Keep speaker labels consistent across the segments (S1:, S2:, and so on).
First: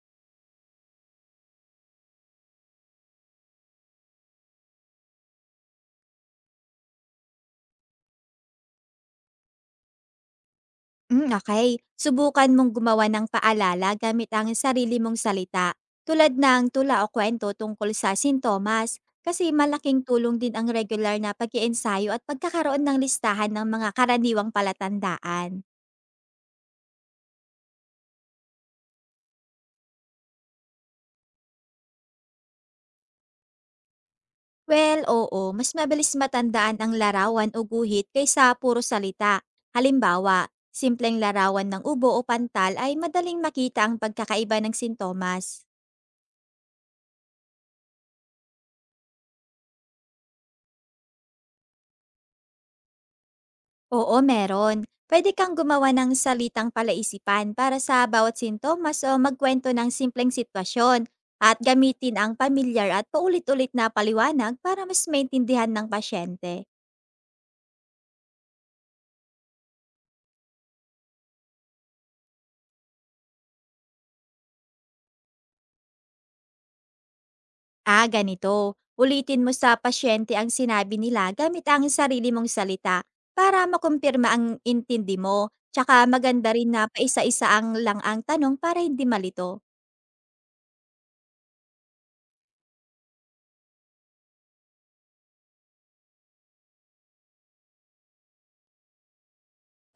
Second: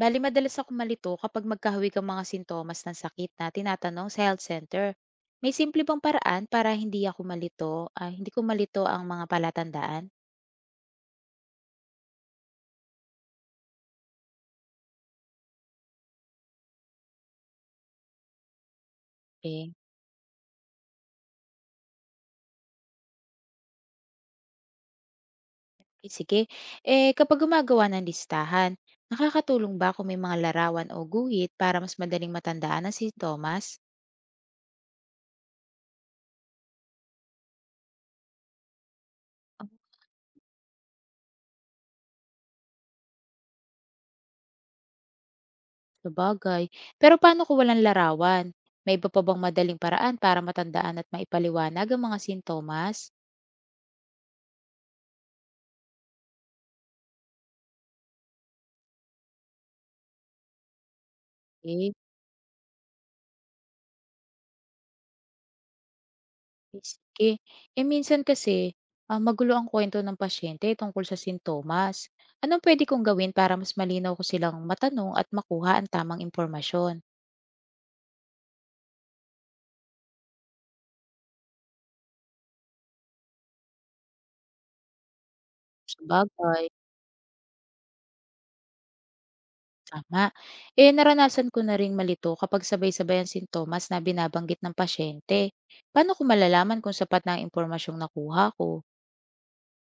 S1: Bali madalas ako malito kapag magkahawig ang mga sintomas ng sakit na tinatanong sa health center. May simple bang paraan para hindi ako malito, hindi ko malito ang mga palatandaan?
S2: Okay. Subukan mong gumawa ng paalala gamit ang sarili mong salita, tulad ng tula o kwento tungkol sa sintomas, kasi
S1: Eh,
S2: malaking tulong din ang regular na pag iensayo at pagkakaroon ng listahan ng mga karaniwang palatandaan.
S1: Sige. Eh, kapag gumagawa ng listahan, nakakatulong ba kung may mga larawan o guhit para mas madaling matandaan ang sintomas?
S2: Well, oo, mas mabilis matandaan ang larawan o guhit kaysa puro salita.
S1: Ah,
S2: Halimbawa, simpleng larawan ng ubo o pantal ay madaling makita ang pagkakaiba ng sintomas.
S1: sabagay. Pero paano kung walang larawan? May iba pa bang madaling paraan para matandaan at maipaliwanag ang mga sintomas?
S2: Oo, meron. Pwede kang gumawa ng salitang palaisipan para sa bawat sintomas o magkwento ng simpleng sitwasyon at
S1: Eh,
S2: gamitin ang pamilyar at paulit-ulit na paliwanag para mas maintindihan ng pasyente.
S1: Ay, sige. Eh, minsan kasi, magulo ang kwento ng pasyente tungkol sa sintomas. Anong pwede kong gawin para mas malinaw ko silang matanong at makuha ang tamang impormasyon?
S2: Ah, ganito. Ulitin mo sa pasyente ang sinabi nila gamit ang sarili mong salita para makumpirma ang intindi mo. Tsaka maganda
S1: Sabagay,
S2: rin na paisa-isa lang ang tanong para hindi malito.
S1: tama. Eh, naranasan ko na ring malito kapag sabay-sabay ang sintomas na binabanggit ng pasyente. Paano ko malalaman kung sapat na ang impormasyong nakuha ko?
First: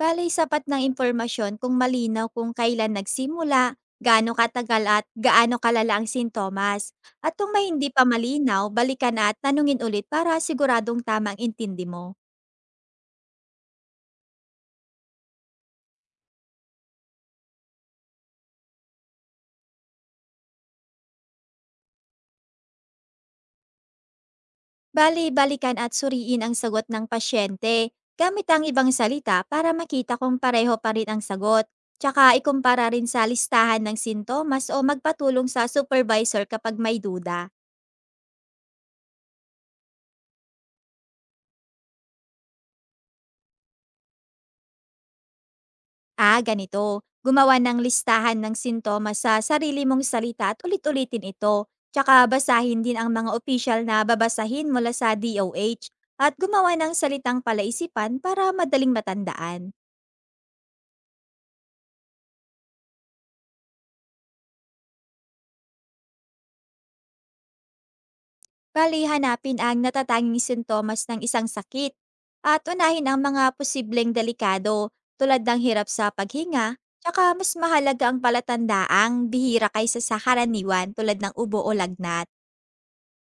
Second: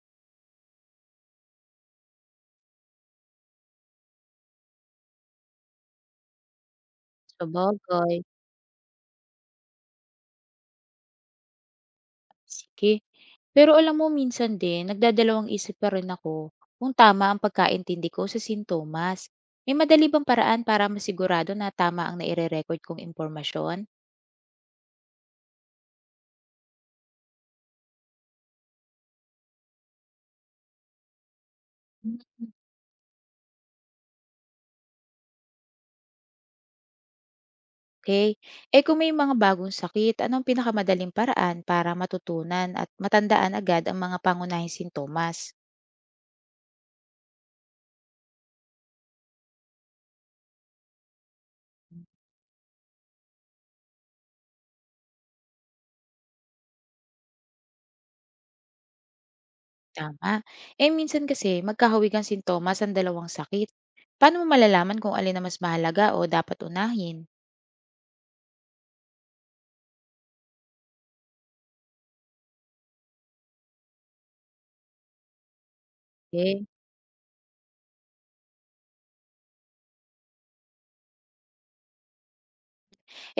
S2: Bale, sapat ng impormasyon kung malinaw kung kailan nagsimula, gaano katagal at gaano kalala ang sintomas. At kung may hindi pa
S1: Sabagay,
S2: malinaw, balikan at tanungin ulit para siguradong tamang ang intindi mo.
S1: sige. Pero alam mo, minsan din, nagdadalawang isip pa rin ako kung tama ang pagkaintindi ko sa sintomas. May madali bang paraan para masigurado na tama ang naire-record kong impormasyon?
S2: Bale, balikan at suriin ang sagot ng pasyente gamit ang ibang salita para makita kung pareho pa rin ang sagot. Tsaka ikumpara rin sa listahan ng sintomas o magpatulong sa supervisor kapag may duda.
S1: Okay. Eh, kung may mga bagong sakit, anong pinakamadaling paraan para matutunan at matandaan agad ang mga pangunahing sintomas?
S2: Ah, ganito. Gumawa ng listahan ng sintomas sa sarili mong salita at ulit-ulitin ito. Tsaka basahin din ang mga official na babasahin mula sa DOH at gumawa ng salitang palaisipan para madaling matandaan.
S1: Tama. Eh, minsan kasi magkahawig ang sintomas ang dalawang sakit. Paano mo malalaman kung alin na mas mahalaga o dapat unahin?
S2: Bali, hanapin ang natatanging sintomas ng isang sakit at unahin ang mga posibleng delikado tulad ng hirap sa
S1: Okay.
S2: paghinga tsaka mas mahalaga ang palatandaang bihira kaysa sa karaniwan tulad ng ubo o lagnat.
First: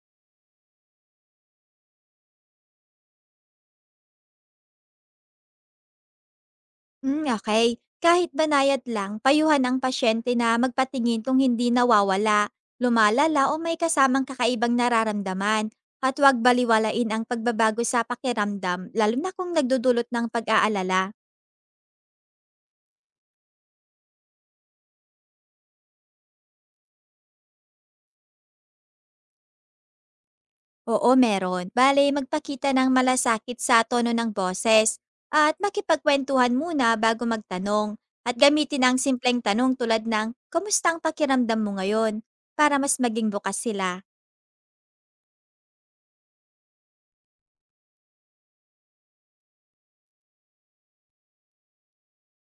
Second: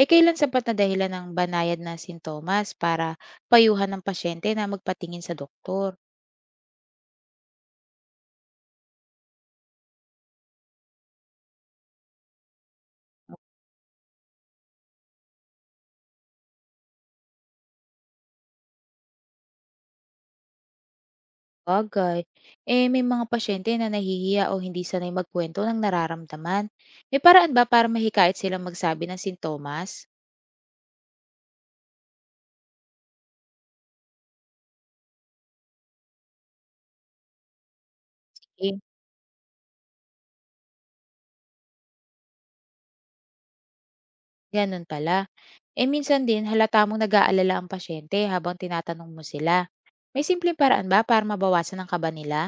S1: Eh, kailan sapat na dahilan ng banayad na sintomas para payuhan ng pasyente na magpatingin sa doktor?
S2: Okay. Kahit banayad lang, payuhan ang pasyente na magpatingin kung hindi nawawala, lumalala o may kasamang kakaibang nararamdaman. At huwag baliwalain ang pagbabago sa pakiramdam, lalo na kung nagdudulot ng pag-aalala.
S1: Bagay. Eh, may mga pasyente na nahihiya o hindi sanay magkwento ng nararamdaman. May paraan ba para mahikayat silang magsabi ng sintomas?
S2: Oo, meron. Bale, magpakita ng malasakit sa tono ng boses at makipagkwentuhan muna bago magtanong. At
S1: Eh,
S2: gamitin ang simpleng tanong tulad ng, "Kamusta ang pakiramdam mo ngayon?" para mas maging bukas sila.
S1: ganun pala. Eh, minsan din halata mong nag-aalala ang pasyente habang tinatanong mo sila. May simpleng paraan ba para mabawasan ang kaba nila?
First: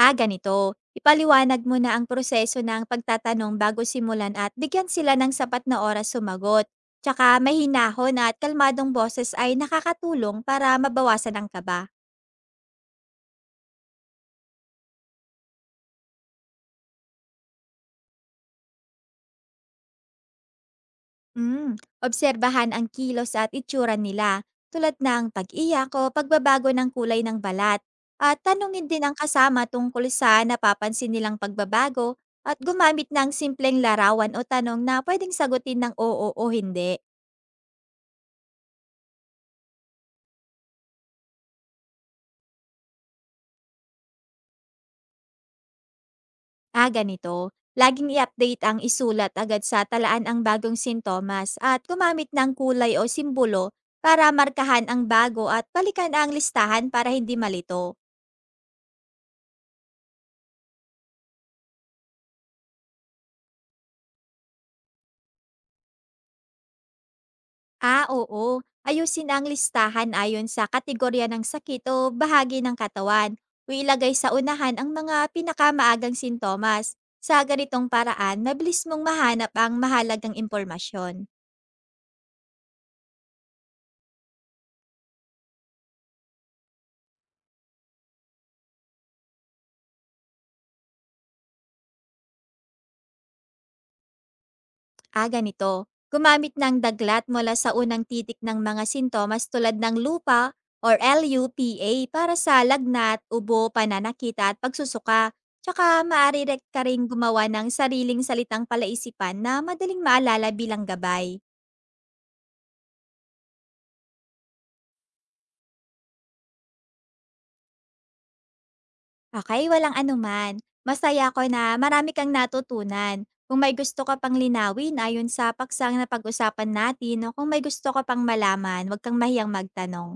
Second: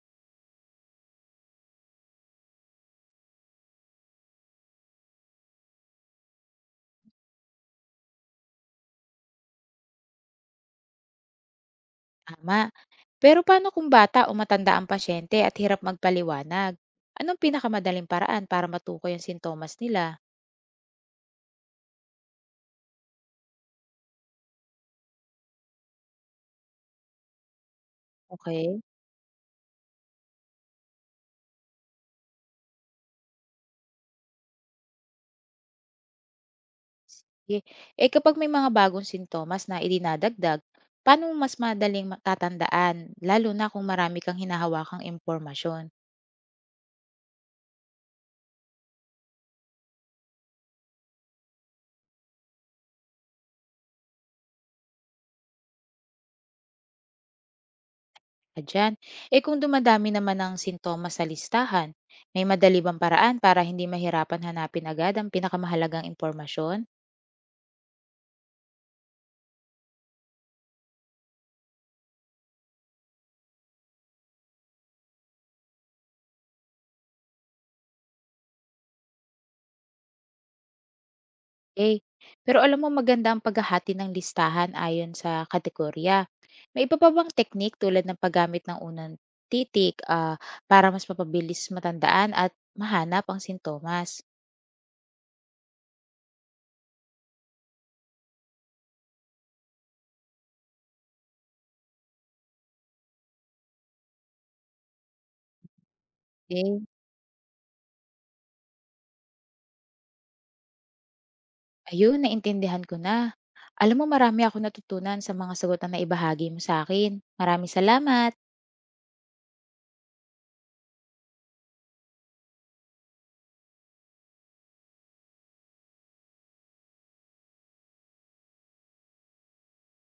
S2: Ah, ganito. Ipaliwanag mo na ang proseso ng pagtatanong bago simulan at bigyan sila ng sapat na oras sumagot. Tsaka mahinahon at kalmadong boses ay nakakatulong para mabawasan ang kaba.
S1: Tama. Pero paano kung bata o matanda ang pasyente at hirap magpaliwanag? Anong pinakamadaling paraan para matukoy ang sintomas nila?
S2: Mm. Obserbahan ang kilos at itsura nila, tulad ng pag-iyak o pagbabago ng kulay ng balat. At
S1: Okay.
S2: tanungin din ang kasama tungkol sa napapansin nilang pagbabago at gumamit ng simpleng larawan o tanong na pwedeng sagutin ng oo o hindi.
S1: Sige. Eh, kapag may mga bagong sintomas na idinadagdag, paano mo mas madaling matatandaan, lalo na kung marami kang hinahawakang impormasyon?
S2: Ah, ganito. Laging i-update ang isulat agad sa talaan ang bagong sintomas at gumamit ng kulay o simbolo para markahan ang bago at balikan ang listahan para hindi malito.
S1: Adyan. Eh, kung dumadami naman ang sintomas sa listahan, may madali bang paraan para hindi mahirapan hanapin agad ang pinakamahalagang impormasyon?
S2: Ah, oo. Ayusin ang listahan ayon sa kategorya ng sakit o bahagi ng katawan. O ilagay sa unahan ang mga pinakamaagang sintomas. Sa ganitong paraan, mabilis mong mahanap ang mahalagang impormasyon.
S1: Eh, pero alam mo, maganda ang paghahati ng listahan ayon sa kategorya. May iba pa bang technique tulad ng paggamit ng unang titik para mas mapabilis matandaan at mahanap ang sintomas?
S2: Ah, ganito. Gumamit ng daglat mula sa unang titik ng mga sintomas tulad ng lupa or LUPA para sa lagnat, ubo, pananakita at pagsusuka. Tsaka maaari re-
S1: Eh,
S2: ka rin gumawa ng sariling salitang palaisipan na madaling maalala bilang gabay.
S1: ayun, naintindihan ko na. Alam mo, marami ako natutunan sa mga sagot na naibahagi mo sa akin. Maraming salamat.
S2: Okay, walang anuman. Masaya ko na marami kang natutunan. Kung may gusto ka pang linawin ayon sa paksang pag usapan natin o kung may gusto ka pang malaman, huwag kang mahiyang magtanong.